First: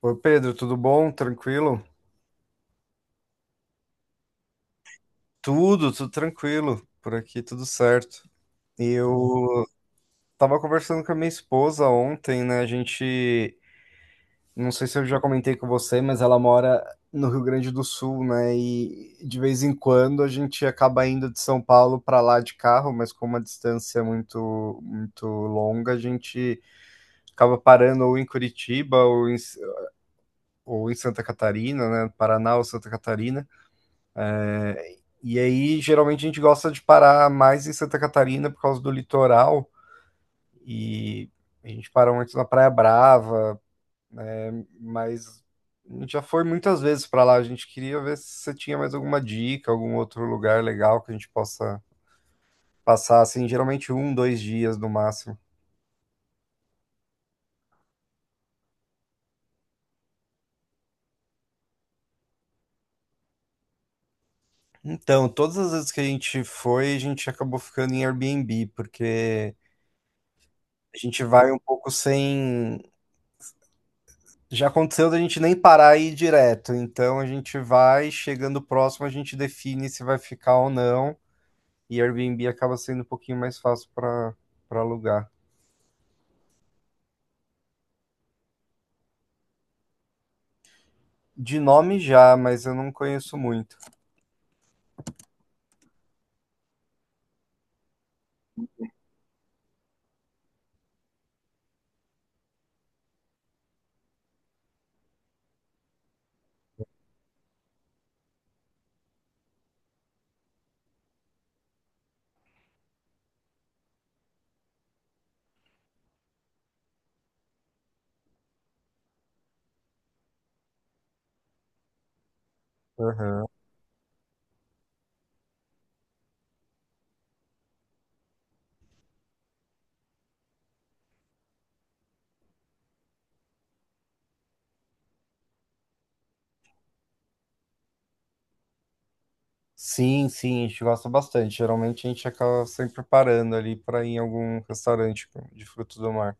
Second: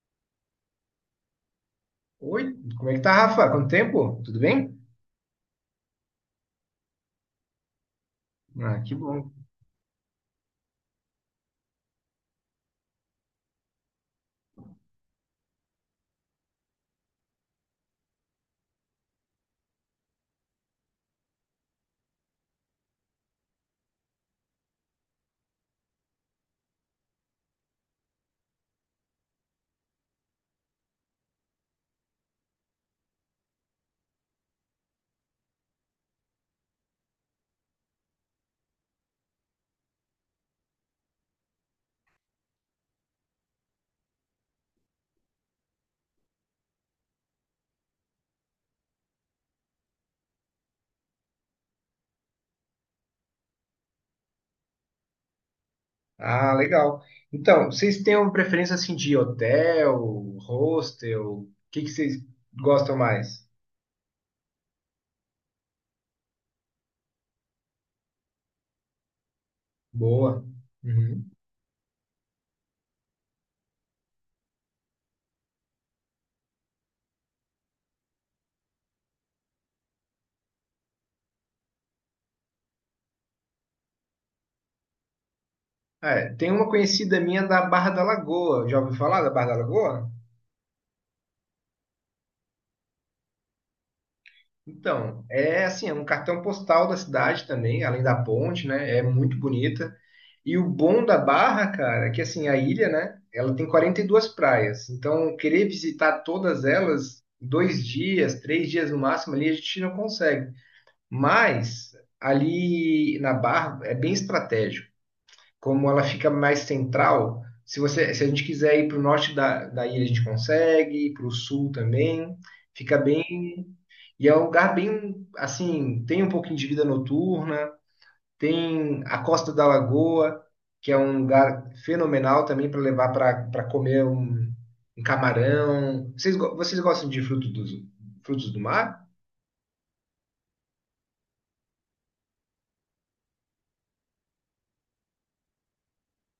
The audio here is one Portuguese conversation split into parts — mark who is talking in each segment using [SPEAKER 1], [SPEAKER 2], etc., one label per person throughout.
[SPEAKER 1] Oi, Pedro, tudo bom? Tranquilo?
[SPEAKER 2] Oi, como é que tá, Rafa? Quanto tempo? Tudo bem?
[SPEAKER 1] Tudo, tudo tranquilo. Por aqui tudo certo.
[SPEAKER 2] Ah,
[SPEAKER 1] E
[SPEAKER 2] que bom.
[SPEAKER 1] eu tava conversando com a minha esposa ontem, né? A gente, não sei se eu já comentei com você, mas ela mora no Rio Grande do Sul, né? E de vez em quando a gente acaba indo de São Paulo para lá de carro, mas com uma distância é muito muito longa, a gente acaba parando ou em Curitiba ou em Santa Catarina, né? Paraná ou Santa Catarina. E aí, geralmente, a gente gosta de parar mais em Santa Catarina por causa do litoral. E a gente parou antes na Praia Brava, mas a gente já foi muitas vezes para lá. A gente queria ver se você tinha mais alguma dica, algum outro lugar legal que a gente possa passar, assim, geralmente um, dois dias no máximo.
[SPEAKER 2] Ah, legal. Então, vocês têm uma preferência assim de hotel, hostel? O que que vocês gostam mais?
[SPEAKER 1] Então, todas as vezes que a gente foi, a gente acabou ficando em Airbnb, porque
[SPEAKER 2] Boa.
[SPEAKER 1] a gente
[SPEAKER 2] Uhum.
[SPEAKER 1] vai um pouco sem. Já aconteceu da gente nem parar e ir direto, então a gente vai, chegando próximo, a gente define se vai ficar ou não, e Airbnb acaba sendo um pouquinho mais fácil para alugar.
[SPEAKER 2] É, tem uma conhecida minha da Barra da Lagoa. Já ouviu falar da Barra da Lagoa?
[SPEAKER 1] De nome já, mas eu não conheço muito.
[SPEAKER 2] Então, é assim, é um cartão postal da cidade também, além da ponte, né? É muito bonita. E o bom da Barra, cara, é que assim, a ilha, né? Ela tem 42 praias. Então, querer visitar todas elas, em 2 dias, 3 dias no máximo ali, a gente não consegue. Mas ali na Barra é bem estratégico. Como ela fica mais central, se a gente quiser ir para o norte da ilha, a gente consegue, para o sul também. Fica
[SPEAKER 1] Aham.
[SPEAKER 2] bem. E é um lugar bem assim, tem um pouquinho de vida noturna, tem a Costa da Lagoa, que é um lugar fenomenal também para levar para comer um camarão. Vocês gostam de frutos do mar?
[SPEAKER 1] Sim, sim, a gente gosta bastante. Geralmente a gente acaba sempre parando ali para ir em algum restaurante de frutos do mar.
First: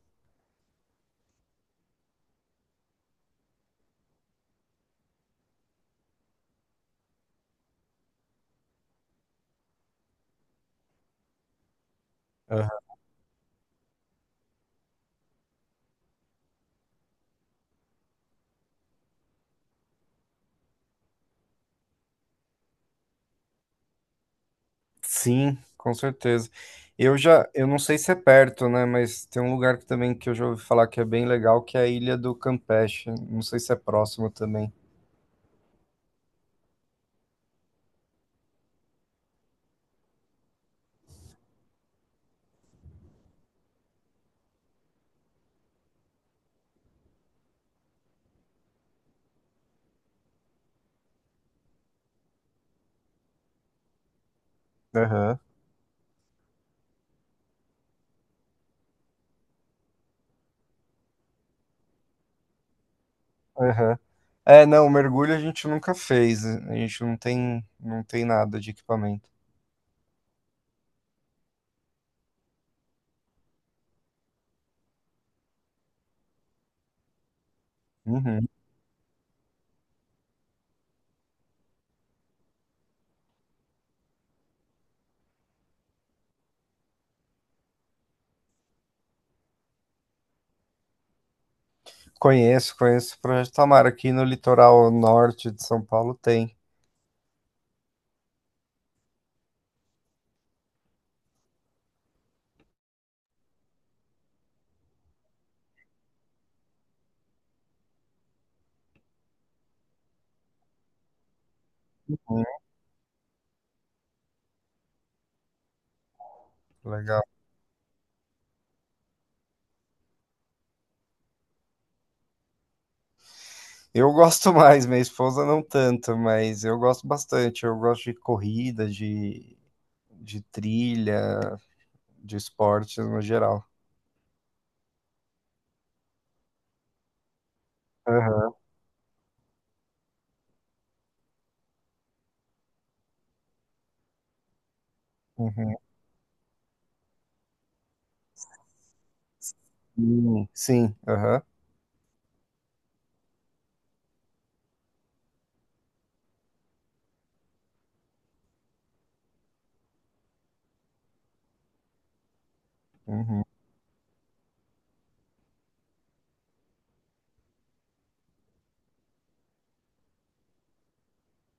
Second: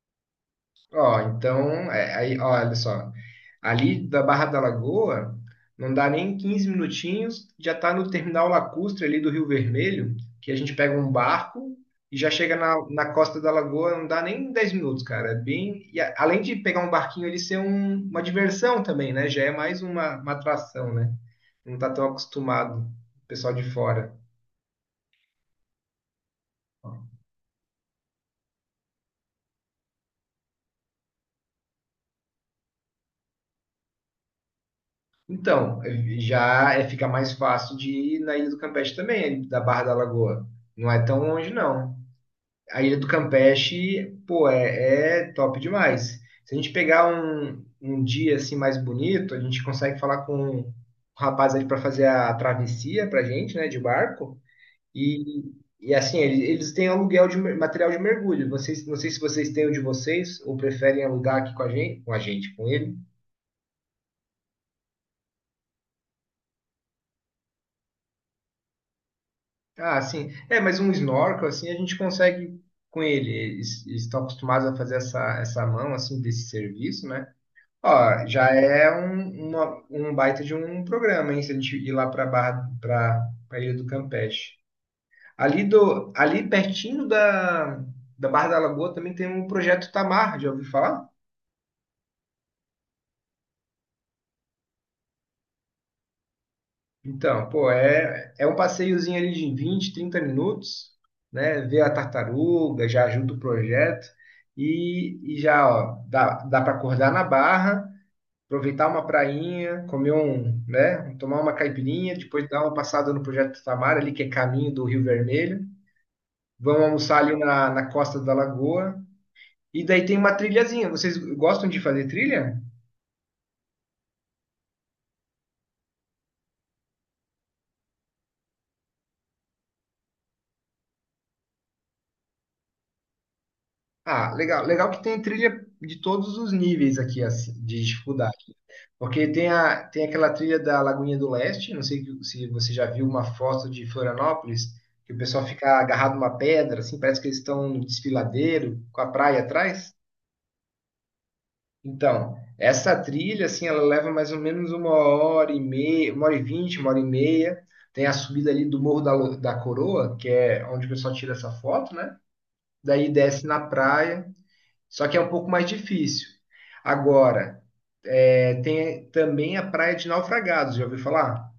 [SPEAKER 2] Ó, então, é, aí, ó, olha só. Ali da Barra da Lagoa, não dá nem 15 minutinhos, já está no terminal lacustre ali do Rio Vermelho, que a gente pega um barco e já chega na costa da Lagoa, não dá nem 10 minutos, cara. É bem, e além de pegar um barquinho ali ser uma diversão também, né? Já é mais uma atração, né? Não tá tão acostumado o pessoal de fora.
[SPEAKER 1] Sim, com certeza. Eu não sei se é perto, né? Mas tem um lugar que também que eu já ouvi falar que é bem legal, que é a Ilha do Campeche. Não sei se é próximo também.
[SPEAKER 2] Então, já é, fica mais fácil de ir na Ilha do Campeche também, da Barra da Lagoa. Não é tão longe, não. A Ilha do Campeche, pô, é top demais. Se a gente pegar um dia assim mais bonito, a gente consegue falar com o rapaz ali para fazer a travessia pra gente, né, de barco.
[SPEAKER 1] Aham.
[SPEAKER 2] E, e assim, eles têm aluguel de material de mergulho. Vocês, não sei se vocês têm o de vocês ou preferem alugar aqui com ele.
[SPEAKER 1] Aham. É, não, mergulho a gente nunca fez. A gente não tem, não tem nada de equipamento.
[SPEAKER 2] Ah, sim. É, mas um snorkel assim a gente consegue com ele. Eles estão acostumados a fazer essa mão assim desse serviço, né? Ó, já
[SPEAKER 1] Uhum.
[SPEAKER 2] é um baita de um programa, hein? Se a gente ir lá para Barra, para a Ilha do Campeche. Ali pertinho da Barra da Lagoa também tem um projeto Tamar, já ouviu falar?
[SPEAKER 1] Conheço, conheço o Projeto Tamar. Aqui no litoral norte de São Paulo tem.
[SPEAKER 2] Então, pô, é um passeiozinho ali de 20, 30 minutos, né? Ver a tartaruga, já ajuda o projeto. E já, ó, dá para acordar na Barra aproveitar uma prainha, comer um, né, tomar uma caipirinha,
[SPEAKER 1] Hum.
[SPEAKER 2] depois dar uma passada no Projeto Tamar ali, que é caminho do Rio Vermelho. Vamos almoçar
[SPEAKER 1] Legal.
[SPEAKER 2] ali na costa da lagoa. E daí tem uma trilhazinha. Vocês gostam de fazer trilha?
[SPEAKER 1] Eu gosto mais, minha esposa não tanto, mas eu gosto bastante. Eu gosto de corrida, de, trilha. De esporte no geral.
[SPEAKER 2] Ah, legal. Legal que tem trilha de todos os níveis aqui assim, de dificuldade.
[SPEAKER 1] Aham,
[SPEAKER 2] Porque tem aquela trilha da Lagoinha do Leste, não sei se você já viu uma foto de Florianópolis, que o pessoal
[SPEAKER 1] uhum.
[SPEAKER 2] fica agarrado numa pedra, assim, parece que eles estão no desfiladeiro, com a praia atrás.
[SPEAKER 1] Sim, aham.
[SPEAKER 2] Então, essa trilha, assim, ela leva mais ou menos uma hora e meia, uma hora e vinte, uma hora e meia. Tem a subida ali do Morro da Coroa, que é onde o pessoal tira essa foto, né? Daí
[SPEAKER 1] Uhum.
[SPEAKER 2] desce na praia, só que é um pouco mais difícil. Agora, é, tem também a Praia de Naufragados, já ouviu falar?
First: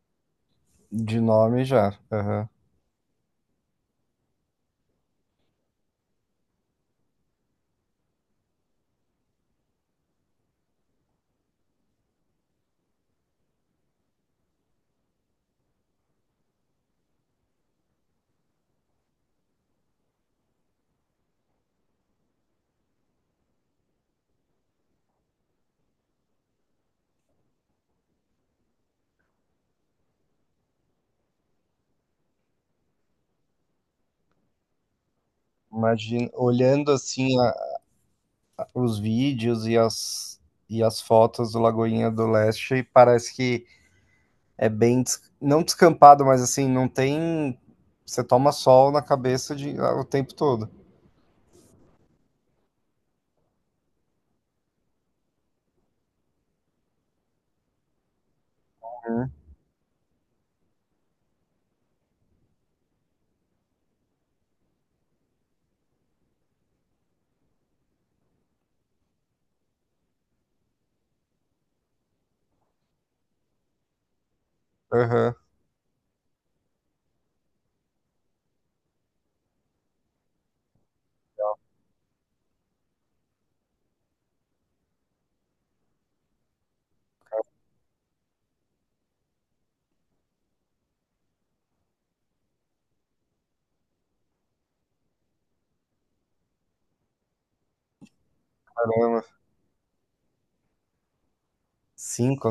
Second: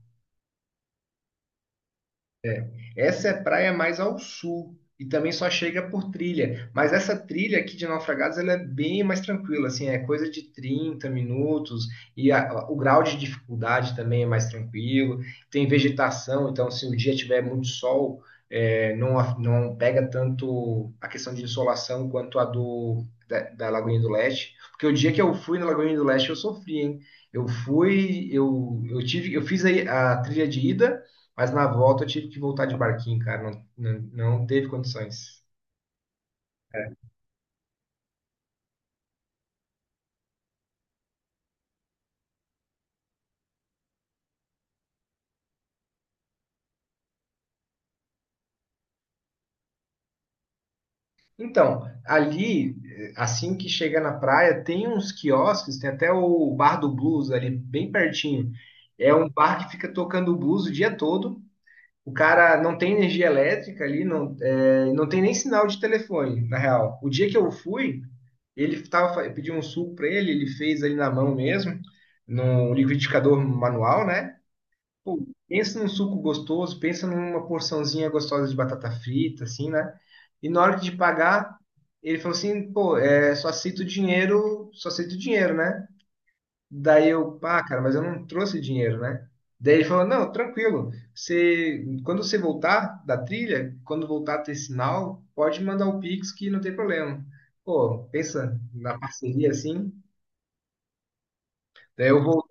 [SPEAKER 1] De nome já. Aham.
[SPEAKER 2] Essa é praia mais ao sul e também só chega por trilha. Mas essa trilha aqui de Naufragados ela é bem mais tranquila, assim, é coisa de 30 minutos e o grau de dificuldade também é mais tranquilo. Tem vegetação, então se o dia tiver muito sol, é, não, não pega tanto a questão de insolação quanto a do da Lagoinha do Leste. Porque o dia que eu fui na Lagoinha do Leste eu sofri, hein? Eu fui, eu tive, eu fiz aí a trilha de ida. Mas na volta eu tive que voltar de barquinho, cara. Não, não, não teve condições.
[SPEAKER 1] Imagina, olhando assim os vídeos e as fotos do Lagoinha do Leste, parece que é bem, não descampado, mas assim, não tem. Você toma sol na cabeça de, ah, o tempo todo.
[SPEAKER 2] Então, ali, assim que chega na praia, tem uns quiosques, tem até o Bar do Blues ali, bem pertinho. É um
[SPEAKER 1] Uhum.
[SPEAKER 2] bar que fica tocando blues o dia todo. O cara não tem energia elétrica ali, não, não tem nem sinal de telefone, na real. O dia que eu fui, eu pedi um suco para ele, ele fez ali na mão mesmo, num liquidificador manual, né? Pô,
[SPEAKER 1] Aham.
[SPEAKER 2] pensa num suco gostoso, pensa numa porçãozinha gostosa de batata frita, assim, né? E na hora de pagar, ele falou assim, pô, é, só aceito dinheiro, né? Daí eu, pá, cara, mas eu não trouxe dinheiro, né? Daí ele falou, não, tranquilo, quando você voltar da trilha, quando voltar a ter sinal, pode mandar o Pix que não tem problema. Pô, pensa na
[SPEAKER 1] Caramba.
[SPEAKER 2] parceria assim. Daí eu vou
[SPEAKER 1] Cinco.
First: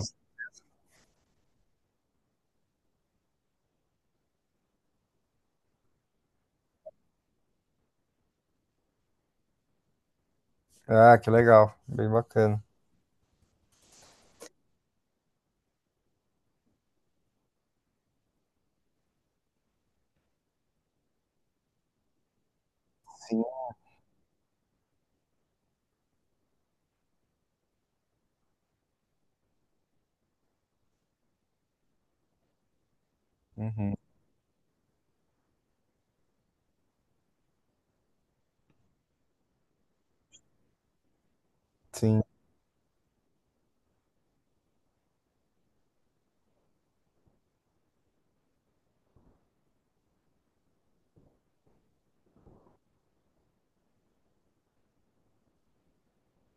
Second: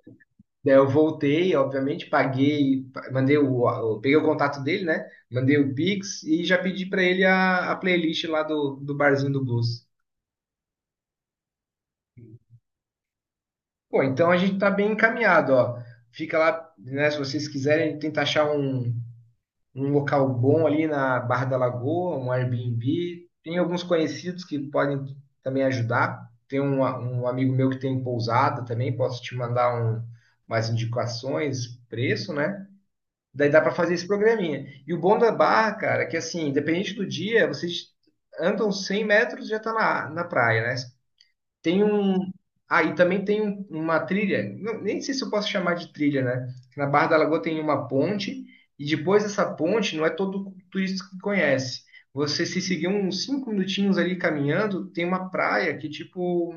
[SPEAKER 2] Daí eu voltei, obviamente, paguei, mandei peguei o contato dele, né? Mandei o Pix e já pedi para ele a playlist lá do Barzinho do Blues.
[SPEAKER 1] Ah, que legal. Bem bacana.
[SPEAKER 2] Pô, então a gente tá bem encaminhado, ó. Fica lá, né? Se vocês quiserem, tenta achar um local bom ali na Barra da Lagoa, um Airbnb.
[SPEAKER 1] Sim.
[SPEAKER 2] Tem alguns conhecidos que podem também ajudar. Tem um amigo meu que tem pousada também, posso te mandar umas indicações, preço, né? Daí dá para fazer
[SPEAKER 1] Uhum.
[SPEAKER 2] esse programinha. E o bom da barra, cara, é que assim, independente do dia, vocês andam 100 metros e já tá na praia, né? Tem
[SPEAKER 1] Sim.
[SPEAKER 2] um. Ah, e também tem uma trilha, nem sei se eu posso chamar de trilha, né? Na Barra da Lagoa tem uma ponte, e depois dessa ponte não é todo turista que conhece. Você se seguir uns 5 minutinhos ali caminhando, tem uma praia que, tipo,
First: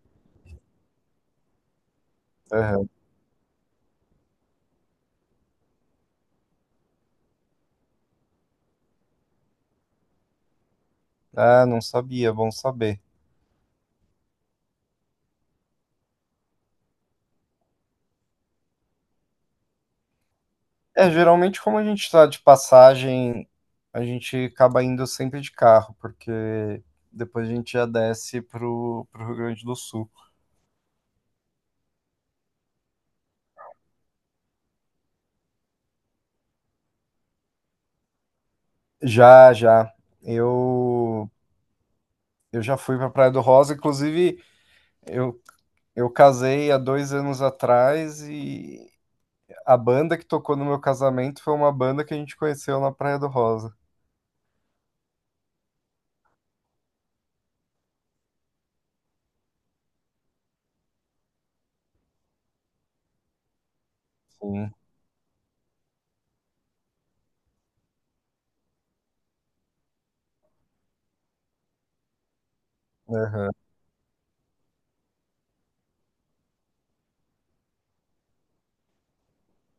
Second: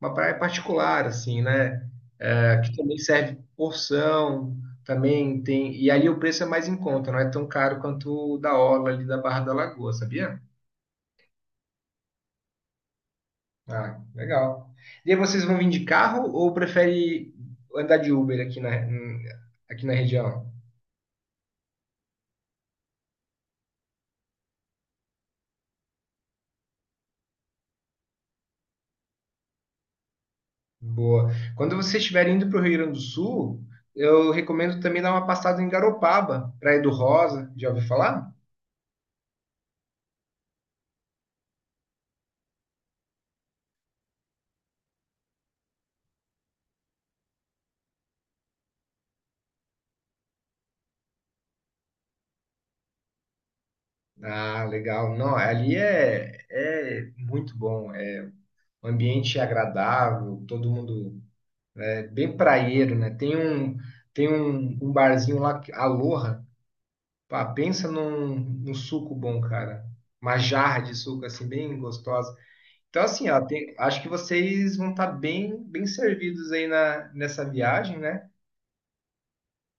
[SPEAKER 2] uma praia particular, assim, né? É, que
[SPEAKER 1] Aham.
[SPEAKER 2] também serve porção, também tem. E ali o preço é mais em conta, não é tão caro quanto o da orla ali da Barra da Lagoa, sabia?
[SPEAKER 1] Ah, não sabia, bom saber.
[SPEAKER 2] Ah, legal. E aí vocês vão vir de carro ou prefere andar de Uber aqui na região?
[SPEAKER 1] É, geralmente, como a gente está de passagem, a gente acaba indo sempre de carro, porque depois a gente já desce pro, Rio Grande do Sul.
[SPEAKER 2] Boa. Quando vocês estiverem indo para o Rio Grande do Sul, eu recomendo também dar uma passada em Garopaba, Praia do Rosa, já ouviu falar?
[SPEAKER 1] Já, já. Eu, eu já fui pra Praia do Rosa, inclusive, eu, eu casei há 2 anos atrás e a banda que tocou no meu casamento foi uma banda que a gente conheceu na Praia do Rosa.
[SPEAKER 2] Ah, legal. Não, ali é muito bom. O ambiente é agradável, todo mundo é bem praieiro, né?
[SPEAKER 1] Sim.
[SPEAKER 2] Um barzinho lá, Aloha, pá, pensa num suco bom, cara. Uma jarra de suco, assim, bem gostosa. Então, assim, ó,
[SPEAKER 1] Aham.
[SPEAKER 2] acho que vocês vão estar bem, bem servidos aí nessa viagem, né?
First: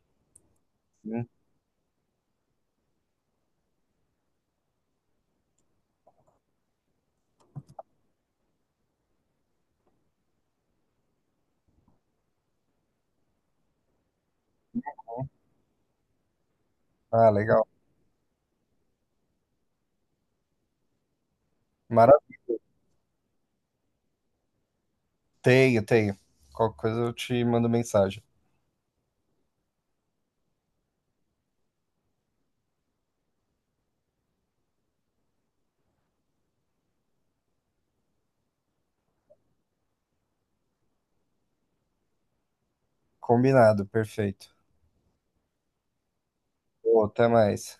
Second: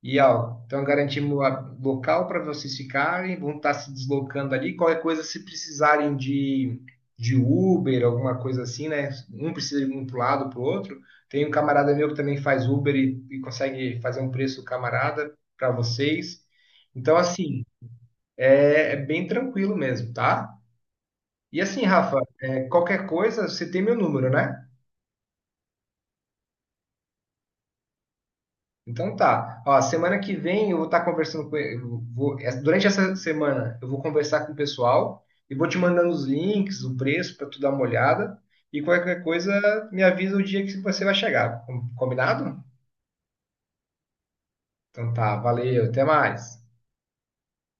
[SPEAKER 2] E ó, então
[SPEAKER 1] Sim.
[SPEAKER 2] garantimos local para vocês ficarem, vão estar se deslocando ali. Qualquer coisa, se precisarem de Uber, alguma coisa assim, né? Um precisa ir um para o lado, para o outro. Tem um camarada meu que também faz Uber e consegue fazer um preço camarada para vocês. Então,
[SPEAKER 1] Ah,
[SPEAKER 2] assim,
[SPEAKER 1] legal.
[SPEAKER 2] é bem tranquilo mesmo, tá? E assim, Rafa,
[SPEAKER 1] Maravilha.
[SPEAKER 2] é, qualquer coisa, você tem meu número, né?
[SPEAKER 1] Tenho, tenho. Qualquer coisa eu te mando mensagem.
[SPEAKER 2] Então tá. Ó, semana que vem eu vou estar conversando com eu vou, é, durante essa semana eu vou conversar com o pessoal e vou te mandando os links, o preço para tu dar uma olhada e qualquer coisa me avisa o dia que você vai chegar. Combinado?
[SPEAKER 1] Combinado, perfeito.
[SPEAKER 2] Então tá, valeu, até mais.
[SPEAKER 1] Pô, até mais.